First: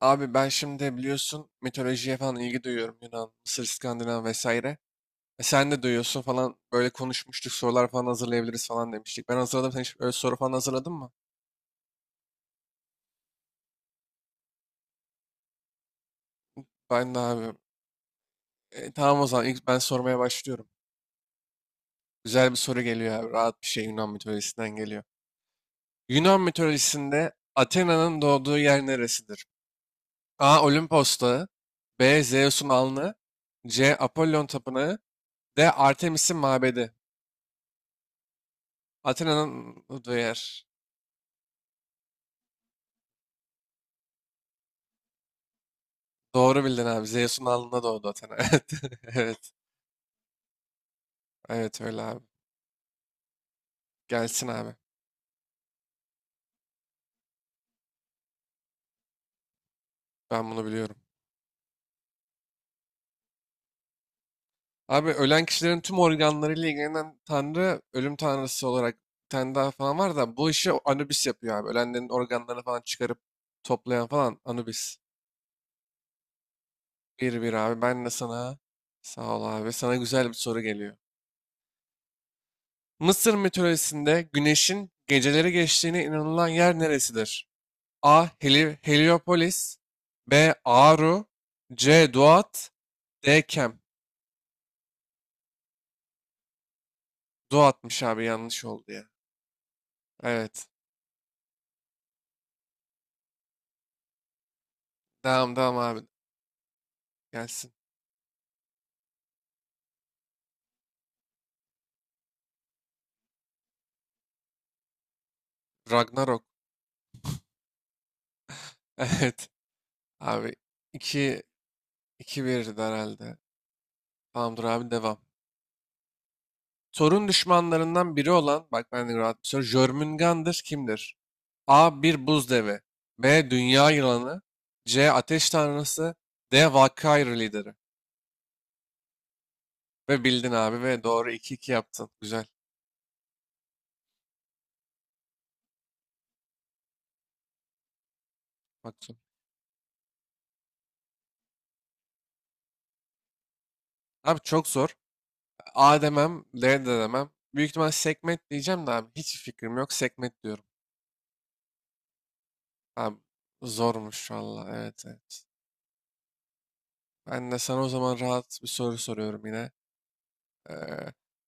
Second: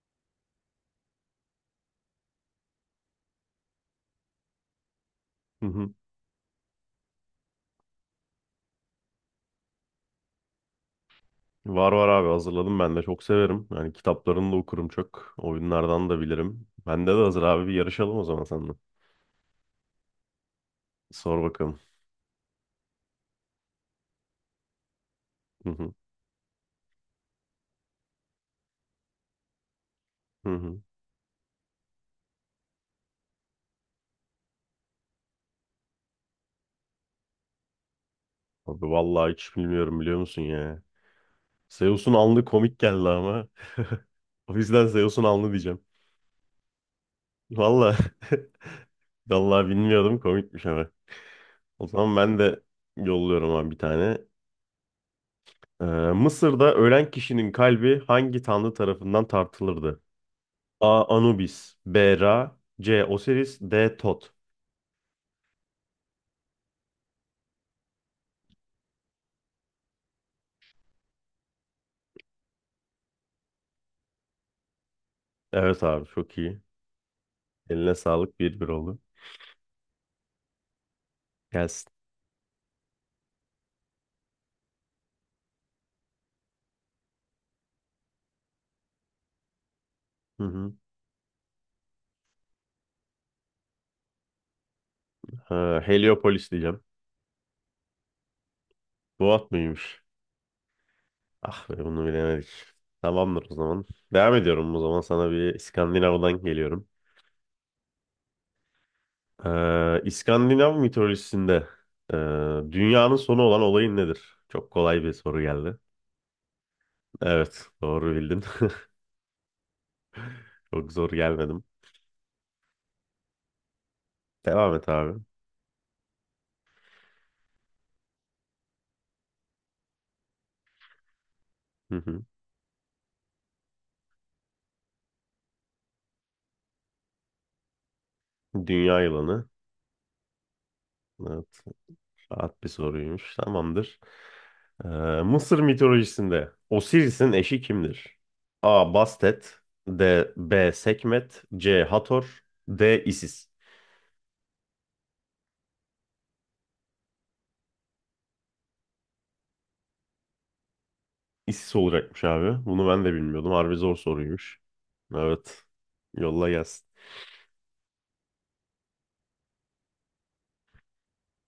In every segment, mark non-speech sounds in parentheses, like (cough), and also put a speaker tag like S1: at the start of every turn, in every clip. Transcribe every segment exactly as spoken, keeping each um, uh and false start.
S1: Abi ben şimdi biliyorsun mitolojiye falan ilgi duyuyorum. Yunan, Mısır, İskandinav vesaire. E
S2: Hı
S1: sen de
S2: hı.
S1: duyuyorsun falan böyle konuşmuştuk, sorular falan hazırlayabiliriz falan demiştik. Ben hazırladım. Sen hiç öyle soru falan hazırladın mı?
S2: Var var abi hazırladım ben de çok severim. Yani kitaplarını da okurum çok. Oyunlardan da bilirim. Bende
S1: Ben
S2: de
S1: de
S2: hazır
S1: abi.
S2: abi bir yarışalım o zaman seninle.
S1: E, tamam o zaman ilk ben sormaya başlıyorum.
S2: Sor bakalım.
S1: Güzel bir soru geliyor abi. Rahat bir şey, Yunan mitolojisinden geliyor.
S2: Hı hı.
S1: Yunan mitolojisinde Athena'nın doğduğu yer neresidir?
S2: Hı
S1: A.
S2: hı.
S1: Olimpos Dağı. B. Zeus'un alnı. C. Apollon Tapınağı. D. Artemis'in mabedi.
S2: Abi vallahi hiç
S1: Athena'nın
S2: bilmiyorum
S1: doğduğu
S2: biliyor musun
S1: yer.
S2: ya. Zeus'un alnı komik geldi ama. (laughs) O yüzden Zeus'un alnı diyeceğim.
S1: Doğru bildin abi. Zeus'un alnında doğdu
S2: Vallahi
S1: Athena.
S2: (laughs)
S1: (laughs) Evet. Evet.
S2: vallahi bilmiyordum komikmiş ama.
S1: Evet
S2: O
S1: öyle
S2: zaman
S1: abi.
S2: ben de yolluyorum abi bir tane.
S1: Gelsin abi.
S2: Ee, Mısır'da ölen kişinin kalbi hangi tanrı tarafından tartılırdı?
S1: Ben bunu biliyorum.
S2: A. Anubis. B. Ra. C. Osiris. D. Tot.
S1: Abi ölen kişilerin tüm organlarıyla ilgilenen tanrı, ölüm tanrısı olarak bir tane daha falan var da, bu işi Anubis yapıyor abi. Ölenlerin organlarını falan çıkarıp toplayan falan Anubis.
S2: Evet abi çok iyi.
S1: Bir bir abi.
S2: Eline
S1: Ben de
S2: sağlık.
S1: sana
S2: Bir bir oldu.
S1: sağ ol abi. Sana güzel bir soru geliyor.
S2: Gelsin.
S1: Mısır mitolojisinde güneşin geceleri geçtiğine inanılan yer neresidir? A. Heli- Heliopolis
S2: Hı
S1: B.
S2: hı.
S1: Aru. C. Duat. D. Kem.
S2: Ha, Heliopolis diyeceğim.
S1: Duat'mış abi, yanlış oldu ya.
S2: Bu at mıymış?
S1: Evet.
S2: Ah be bunu bilemedik. Tamamdır o zaman. Devam ediyorum o zaman. Sana bir
S1: Devam devam abi.
S2: İskandinav'dan geliyorum.
S1: Gelsin.
S2: Ee, İskandinav mitolojisinde ee, dünyanın sonu olan olayın nedir? Çok kolay bir soru geldi.
S1: Ragnarok. (laughs)
S2: Evet doğru bildin. (laughs)
S1: Evet abi.
S2: Çok zor
S1: iki
S2: gelmedim.
S1: 2 birdi herhalde. Tamamdır
S2: Devam et
S1: abi, devam.
S2: abi.
S1: Thor'un düşmanlarından biri olan, bak ben de rahat bir soru. Jörmungandr kimdir?
S2: Hı
S1: A.
S2: hı.
S1: Bir buz devi. B. Dünya yılanı. C. Ateş tanrısı. D. Valkyrie lideri.
S2: Dünya yılanı.
S1: Ve bildin abi ve doğru iki
S2: Evet.
S1: iki yaptın. Güzel.
S2: Rahat bir soruymuş. Tamamdır. Ee, Mısır mitolojisinde Osiris'in eşi kimdir? A.
S1: Bak
S2: Bastet D. B. Sekmet C. Hator D. Isis.
S1: abi, çok zor. A demem, L de demem. Büyük ihtimal segment diyeceğim de, abi hiç fikrim yok. Segment diyorum.
S2: Isis olacakmış abi. Bunu ben de
S1: Abi
S2: bilmiyordum. Harbi zor
S1: zormuş
S2: soruymuş.
S1: valla. Evet evet.
S2: Evet. Yolla gelsin.
S1: Ben de sana o zaman rahat bir soru soruyorum yine. Ee,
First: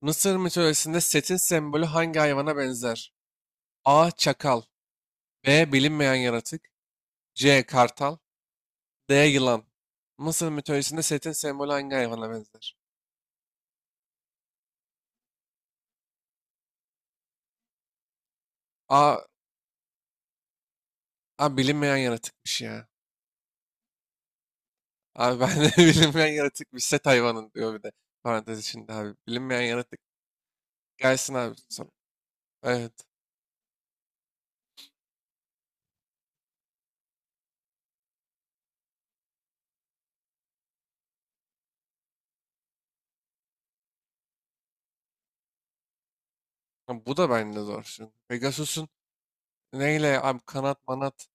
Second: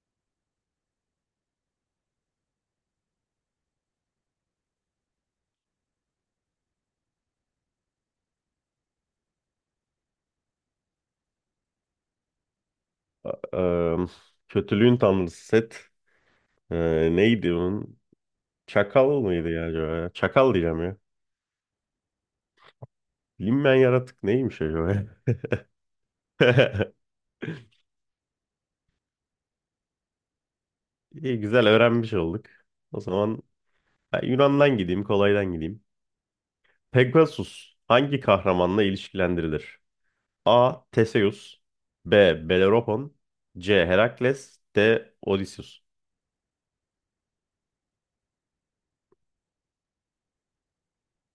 S1: Mısır mitolojisinde Set'in sembolü hangi hayvana benzer? A. Çakal. B. Bilinmeyen yaratık. C. Kartal. D. Yılan. Mısır mitolojisinde Set'in sembolü hangi hayvana benzer?
S2: Ee, kötülüğün tanrısı Set. Ee, neydi onun? Çakal
S1: A.
S2: mıydı ya acaba? Ya? Çakal diyeceğim ya.
S1: A bilinmeyen yaratıkmış ya.
S2: Bilinmeyen yaratık neymiş acaba? Ya?
S1: Abi ben de (laughs) bilinmeyen yaratık, bir set
S2: (laughs)
S1: hayvanın diyor, bir de parantez içinde abi. Bilinmeyen yaratık. Gelsin
S2: İyi
S1: abi
S2: güzel
S1: sana.
S2: öğrenmiş olduk. O
S1: Evet.
S2: zaman ben Yunan'dan gideyim, kolaydan gideyim. Pegasus hangi kahramanla ilişkilendirilir? A. Theseus B. Bellerophon C. Herakles D. Odysseus.
S1: Ha, bu da bende zor şimdi. Pegasus'un neyle abi, kanat manat,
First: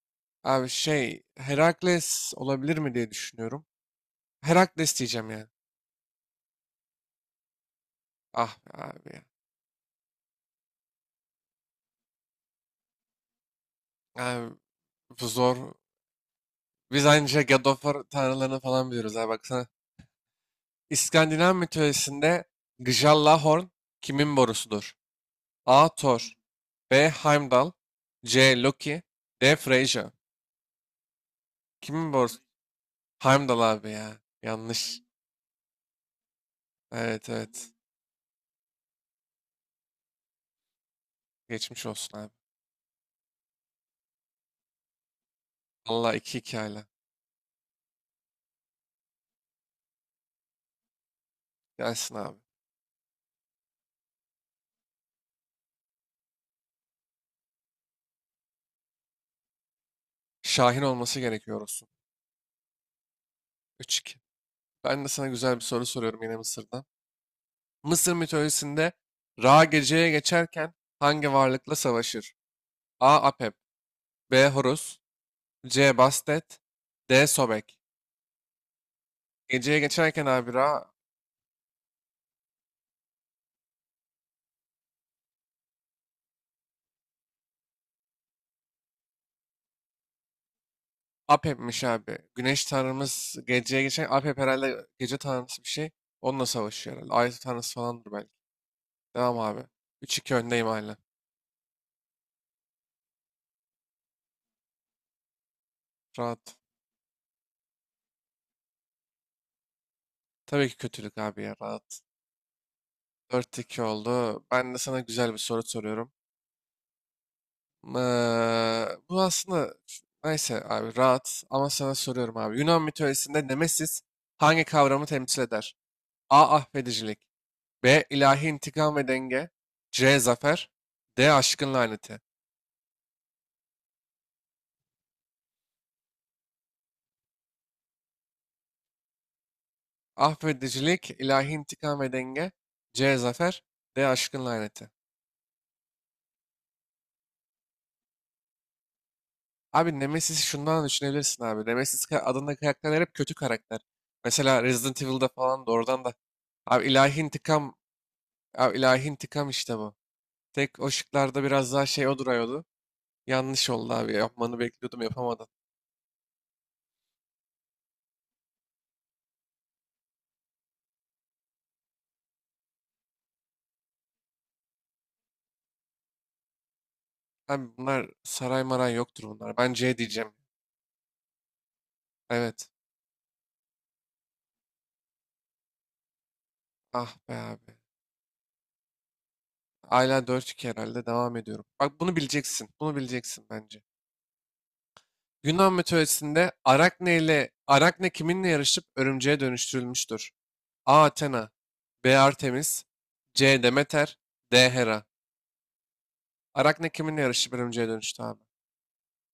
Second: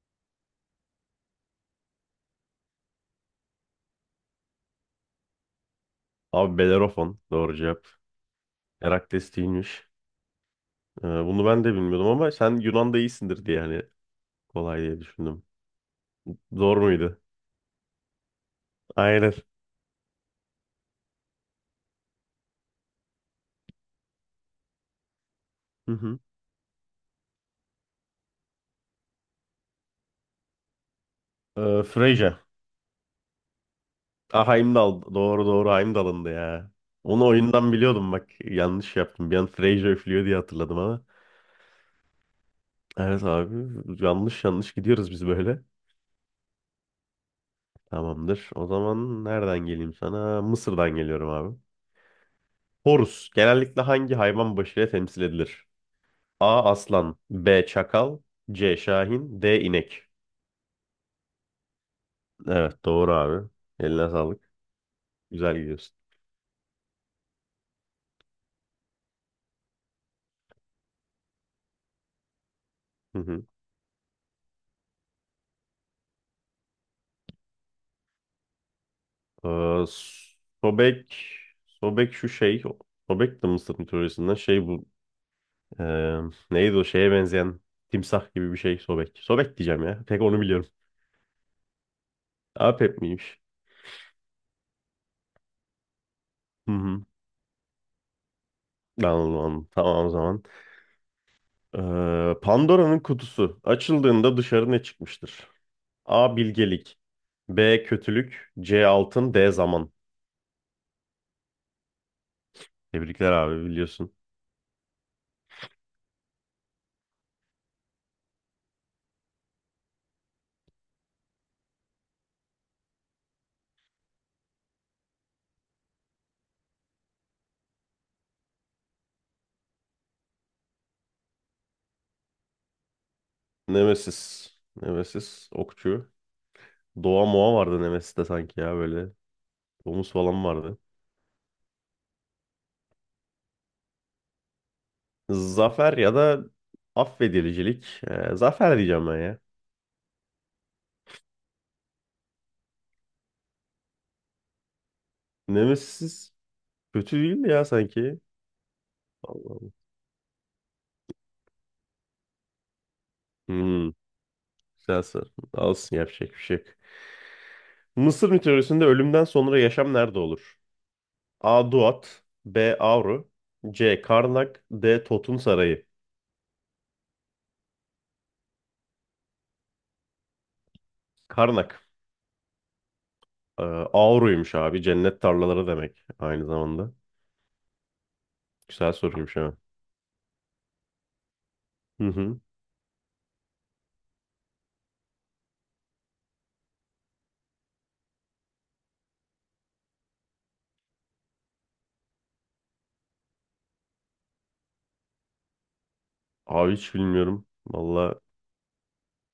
S1: abi şey Herakles olabilir mi diye düşünüyorum. Herakles diyeceğim yani.
S2: Abi Bellerophon doğru cevap.
S1: Ah be abi ya.
S2: Herakles değilmiş. Ee, bunu ben de bilmiyordum ama sen Yunan'da iyisindir diye hani
S1: Abi
S2: kolay diye
S1: bu
S2: düşündüm.
S1: zor.
S2: Zor
S1: Biz
S2: muydu?
S1: anca God of War tanrılarını falan biliyoruz abi,
S2: Aynen.
S1: baksana. İskandinav mitolojisinde Gjallahorn kimin borusudur? A.
S2: Hı hı.
S1: Thor. B. Heimdall. C. Loki. D. Frasier.
S2: Ee,
S1: Kimin borç?
S2: Freyja.
S1: Heimdall abi ya.
S2: Ah
S1: Yanlış.
S2: Heimdall. Doğru doğru Heimdall'ındı ya. Onu
S1: Evet evet.
S2: oyundan biliyordum bak. Yanlış yaptım. Bir an Freyja üflüyor diye hatırladım ama.
S1: Geçmiş olsun abi.
S2: Evet abi yanlış yanlış gidiyoruz biz böyle.
S1: Allah, iki 2 hala.
S2: Tamamdır. O zaman nereden geleyim sana? Mısır'dan geliyorum abi.
S1: Gelsin abi.
S2: Horus genellikle hangi hayvan başıyla temsil edilir? A. Aslan B. Çakal C. Şahin D. İnek.
S1: Şahin olması gerekiyor olsun.
S2: Evet doğru abi. Eline
S1: üç iki.
S2: sağlık.
S1: Ben de sana güzel
S2: Güzel
S1: bir soru
S2: gidiyorsun.
S1: soruyorum yine Mısır'dan. Mısır mitolojisinde Ra geceye geçerken hangi varlıkla savaşır? A.
S2: Hı hı.
S1: Apep. B. Horus. C. Bastet. D. Sobek. Geceye
S2: Ee,
S1: geçerken abi Ra,
S2: Sobek Sobek şu şey Sobek de Mısır mitolojisinden şey bu ee, neydi o şeye benzeyen timsah gibi bir şey Sobek. Sobek diyeceğim ya. Tek onu biliyorum.
S1: Apep'miş abi. Güneş
S2: Apep
S1: tanrımız
S2: miymiş?
S1: geceye geçen Apep, herhalde gece tanrısı bir şey. Onunla
S2: Hı
S1: savaşıyor
S2: hı.
S1: herhalde. Ay tanrısı falandır belki. Devam abi.
S2: Tamam, tamam o
S1: üç iki
S2: zaman.
S1: öndeyim hala.
S2: Ee, Pandora'nın kutusu açıldığında dışarı ne çıkmıştır? A.
S1: Rahat.
S2: Bilgelik B. Kötülük C. Altın D. Zaman.
S1: Tabii ki kötülük abi ya, rahat.
S2: Tebrikler
S1: dört
S2: abi
S1: iki
S2: biliyorsun.
S1: oldu. Ben de sana güzel bir soru soruyorum. Eee, bu aslında, neyse abi, rahat ama sana soruyorum abi. Yunan mitolojisinde Nemesis hangi kavramı temsil eder? A. Affedicilik. B. ilahi intikam ve denge. C. Zafer. D. Aşkın laneti.
S2: Nemesis. Nemesis. Okçu. Doğa Moğa vardı Nemesis'te sanki ya böyle. Domuz falan vardı.
S1: Affedicilik, ilahi intikam ve denge. C. Zafer. D. Aşkın laneti.
S2: Zafer ya da affedilicilik. Ee, zafer diyeceğim ben ya.
S1: Abi Nemesis'i şundan düşünebilirsin abi. Nemesis ka- adında karakterler hep kötü karakter. Mesela Resident Evil'da falan, da oradan da.
S2: Nemesis
S1: Abi
S2: kötü
S1: ilahi
S2: değil mi ya
S1: intikam,
S2: sanki?
S1: abi ilahi intikam,
S2: Allah
S1: işte
S2: Allah.
S1: bu. Tek o şıklarda biraz daha şey o duruyordu. Yanlış
S2: Hmm,
S1: oldu abi. Yapmanı bekliyordum,
S2: güzel soru.
S1: yapamadım.
S2: Olsun yapacak bir şey yok. Mısır mitolojisinde ölümden sonra yaşam nerede olur? A. Duat B. Avru C. Karnak D. Totun Sarayı.
S1: Abi bunlar saray maray yoktur bunlar. Ben C diyeceğim.
S2: Karnak.
S1: Evet.
S2: Ee, Auru'ymuş abi. Cennet tarlaları demek aynı zamanda.
S1: Ah be abi.
S2: Güzel soruymuş ha.
S1: Hala dört iki herhalde. Devam ediyorum. Bak,
S2: Hı
S1: bunu
S2: hı.
S1: bileceksin. Bunu bileceksin bence. Yunan mitolojisinde Arakne ile Arakne kiminle yarışıp örümceğe dönüştürülmüştür? A. Athena. B. Artemis. C. Demeter. D. Hera.
S2: Abi
S1: Arakne
S2: hiç
S1: kiminle
S2: bilmiyorum.
S1: yarışıp örümceğe
S2: Valla
S1: dönüştü abi?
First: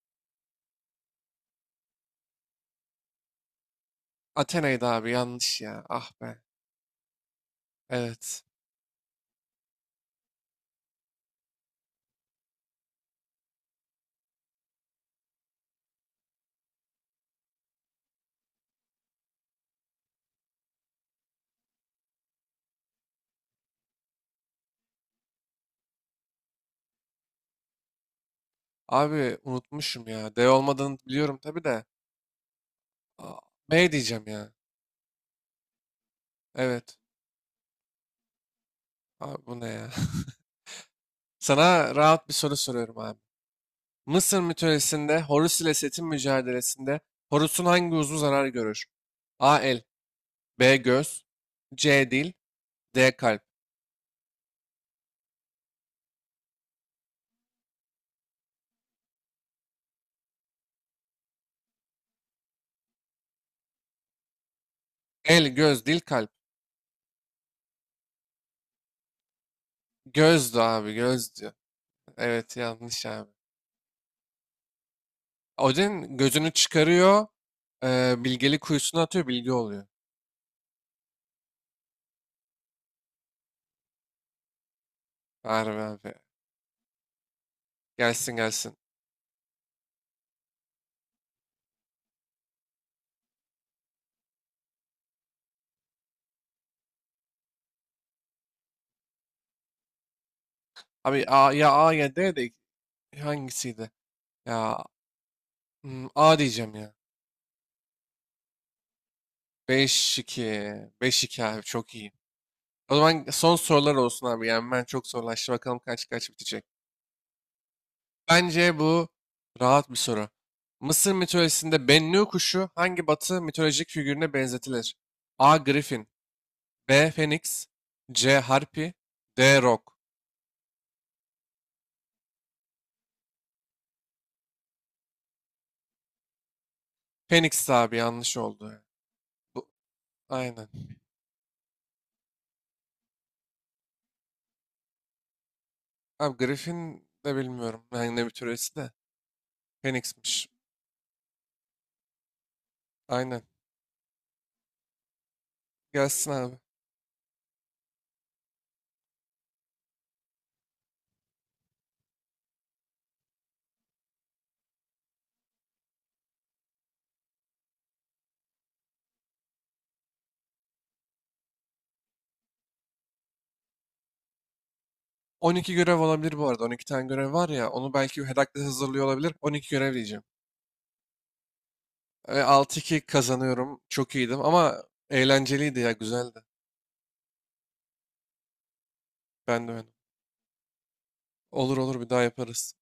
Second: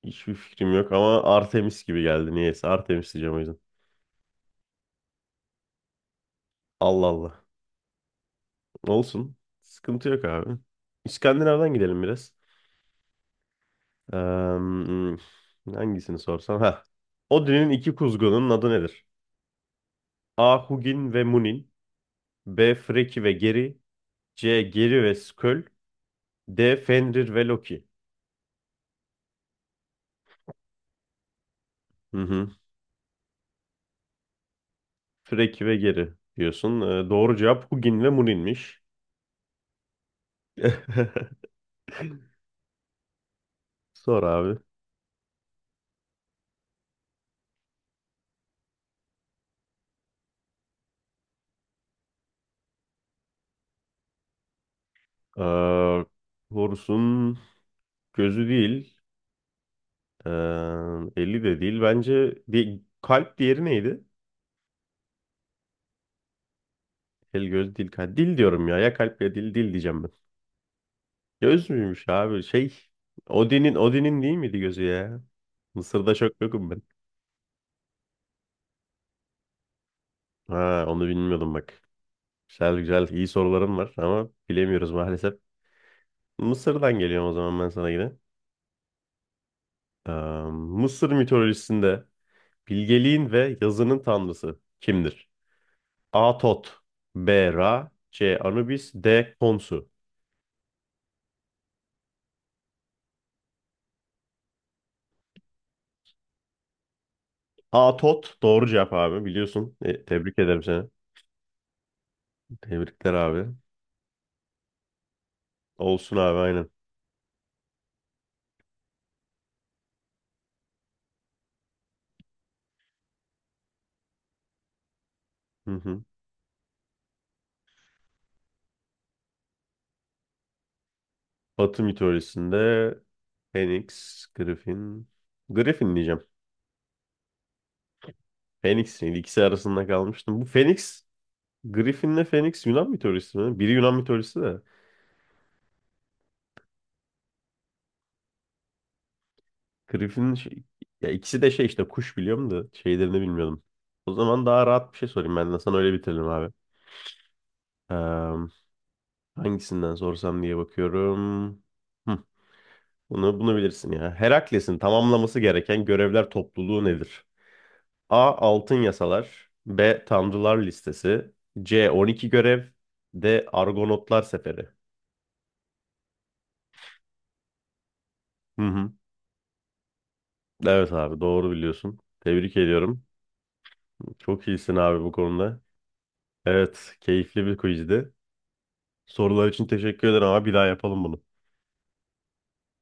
S2: hiçbir fikrim yok ama Artemis gibi geldi niyeyse. Artemis diyeceğim o yüzden.
S1: Athena'ydı abi, yanlış ya. Ah be.
S2: Allah Allah.
S1: Evet.
S2: Olsun. Sıkıntı yok abi. İskandinav'dan gidelim biraz. Ee, hangisini sorsam? Ha. Odin'in iki kuzgunun adı nedir? A. Hugin ve Munin B. Freki ve Geri C. Geri ve Sköll D. Fenrir ve Loki.
S1: Abi unutmuşum ya. D olmadığını biliyorum tabii de.
S2: Hı hı.
S1: A- B diyeceğim ya.
S2: Freki ve Geri diyorsun.
S1: Evet.
S2: Ee, doğru cevap Hugin ve Munin'miş.
S1: Abi bu ne ya?
S2: (laughs)
S1: (laughs) Sana rahat bir soru soruyorum abi.
S2: Sor
S1: Mısır
S2: abi.
S1: mitolojisinde Horus ile Set'in mücadelesinde Horus'un hangi uzvu zarar görür? A. El, B. göz, C. dil, D. kalp.
S2: Ee, Horus'un gözü değil. ee, eli de değil. Bence di- kalp diğeri neydi?
S1: El, göz, dil, kalp.
S2: El, göz, dil, kalp. Dil diyorum ya. Ya kalp ya dil. Dil diyeceğim ben.
S1: Gözdü abi, gözdü.
S2: Göz müymüş abi?
S1: Evet
S2: Şey.
S1: yanlış abi.
S2: Odin'in Odin'in değil miydi gözü ya? Mısır'da
S1: Odin
S2: çok
S1: gözünü
S2: yokum ben.
S1: çıkarıyor, e, bilgeli kuyusuna atıyor, bilgi oluyor.
S2: Ha, onu bilmiyordum bak. Güzel güzel iyi soruların var ama bilemiyoruz maalesef.
S1: Harbi abi.
S2: Mısır'dan geliyorum o zaman ben sana yine.
S1: Gelsin gelsin.
S2: Ee, Mısır mitolojisinde bilgeliğin ve yazının tanrısı kimdir? A. Tot, B. Ra, C. Anubis, D. Khonsu.
S1: Abi A, ya A ya D de, hangisiydi? Ya hmm, A diyeceğim ya.
S2: A. Tot doğru cevap abi biliyorsun. E, tebrik ederim
S1: beş iki.
S2: seni.
S1: beş iki abi çok iyi. O
S2: Tebrikler
S1: zaman
S2: abi.
S1: son sorular olsun abi. Yani, ben çok zorlaştı. Bakalım kaç
S2: Olsun
S1: kaç
S2: abi
S1: bitecek.
S2: aynen.
S1: Bence bu rahat bir soru. Mısır mitolojisinde Bennu kuşu hangi batı mitolojik figürüne benzetilir? A.
S2: Hı hı.
S1: Griffin. B. Phoenix. C. Harpy. D. Rock.
S2: Batı mitolojisinde Phoenix, Griffin. Griffin diyeceğim.
S1: Phoenix abi, yanlış oldu.
S2: Phoenix değil, ikisi
S1: Bu,
S2: arasında kalmıştım. Bu
S1: aynen.
S2: Phoenix Griffin'le Phoenix Yunan mitolojisi mi? Biri Yunan mitolojisi de.
S1: Abi Griffin de bilmiyorum. Yani ne mitolojisi de.
S2: Griffin
S1: Phoenix'miş.
S2: şey- ya ikisi de şey işte kuş biliyorum da şeylerini
S1: Aynen.
S2: bilmiyordum. O zaman daha rahat bir şey sorayım ben de sana öyle bitirelim
S1: Gelsin
S2: abi.
S1: abi.
S2: Ee, hangisinden sorsam diye bakıyorum. Hı, bunu bunu bilirsin ya. Herakles'in tamamlaması gereken görevler topluluğu nedir? A. Altın yasalar. B. Tanrılar listesi. C. on iki görev. D. Argonotlar seferi.
S1: on iki görev olabilir bu arada. on iki tane görev var ya. Onu belki
S2: Hı
S1: Herakles
S2: hı.
S1: hazırlıyor olabilir. on iki görev diyeceğim.
S2: Evet abi doğru biliyorsun.
S1: Ve
S2: Tebrik
S1: altı iki
S2: ediyorum.
S1: kazanıyorum. Çok iyiydim
S2: Çok iyisin
S1: ama,
S2: abi bu konuda.
S1: eğlenceliydi ya. Güzeldi.
S2: Evet, keyifli bir quizdi. Sorular
S1: Ben
S2: için
S1: de öyle.
S2: teşekkür ederim ama bir daha yapalım bunu.
S1: Olur olur, bir daha yaparız.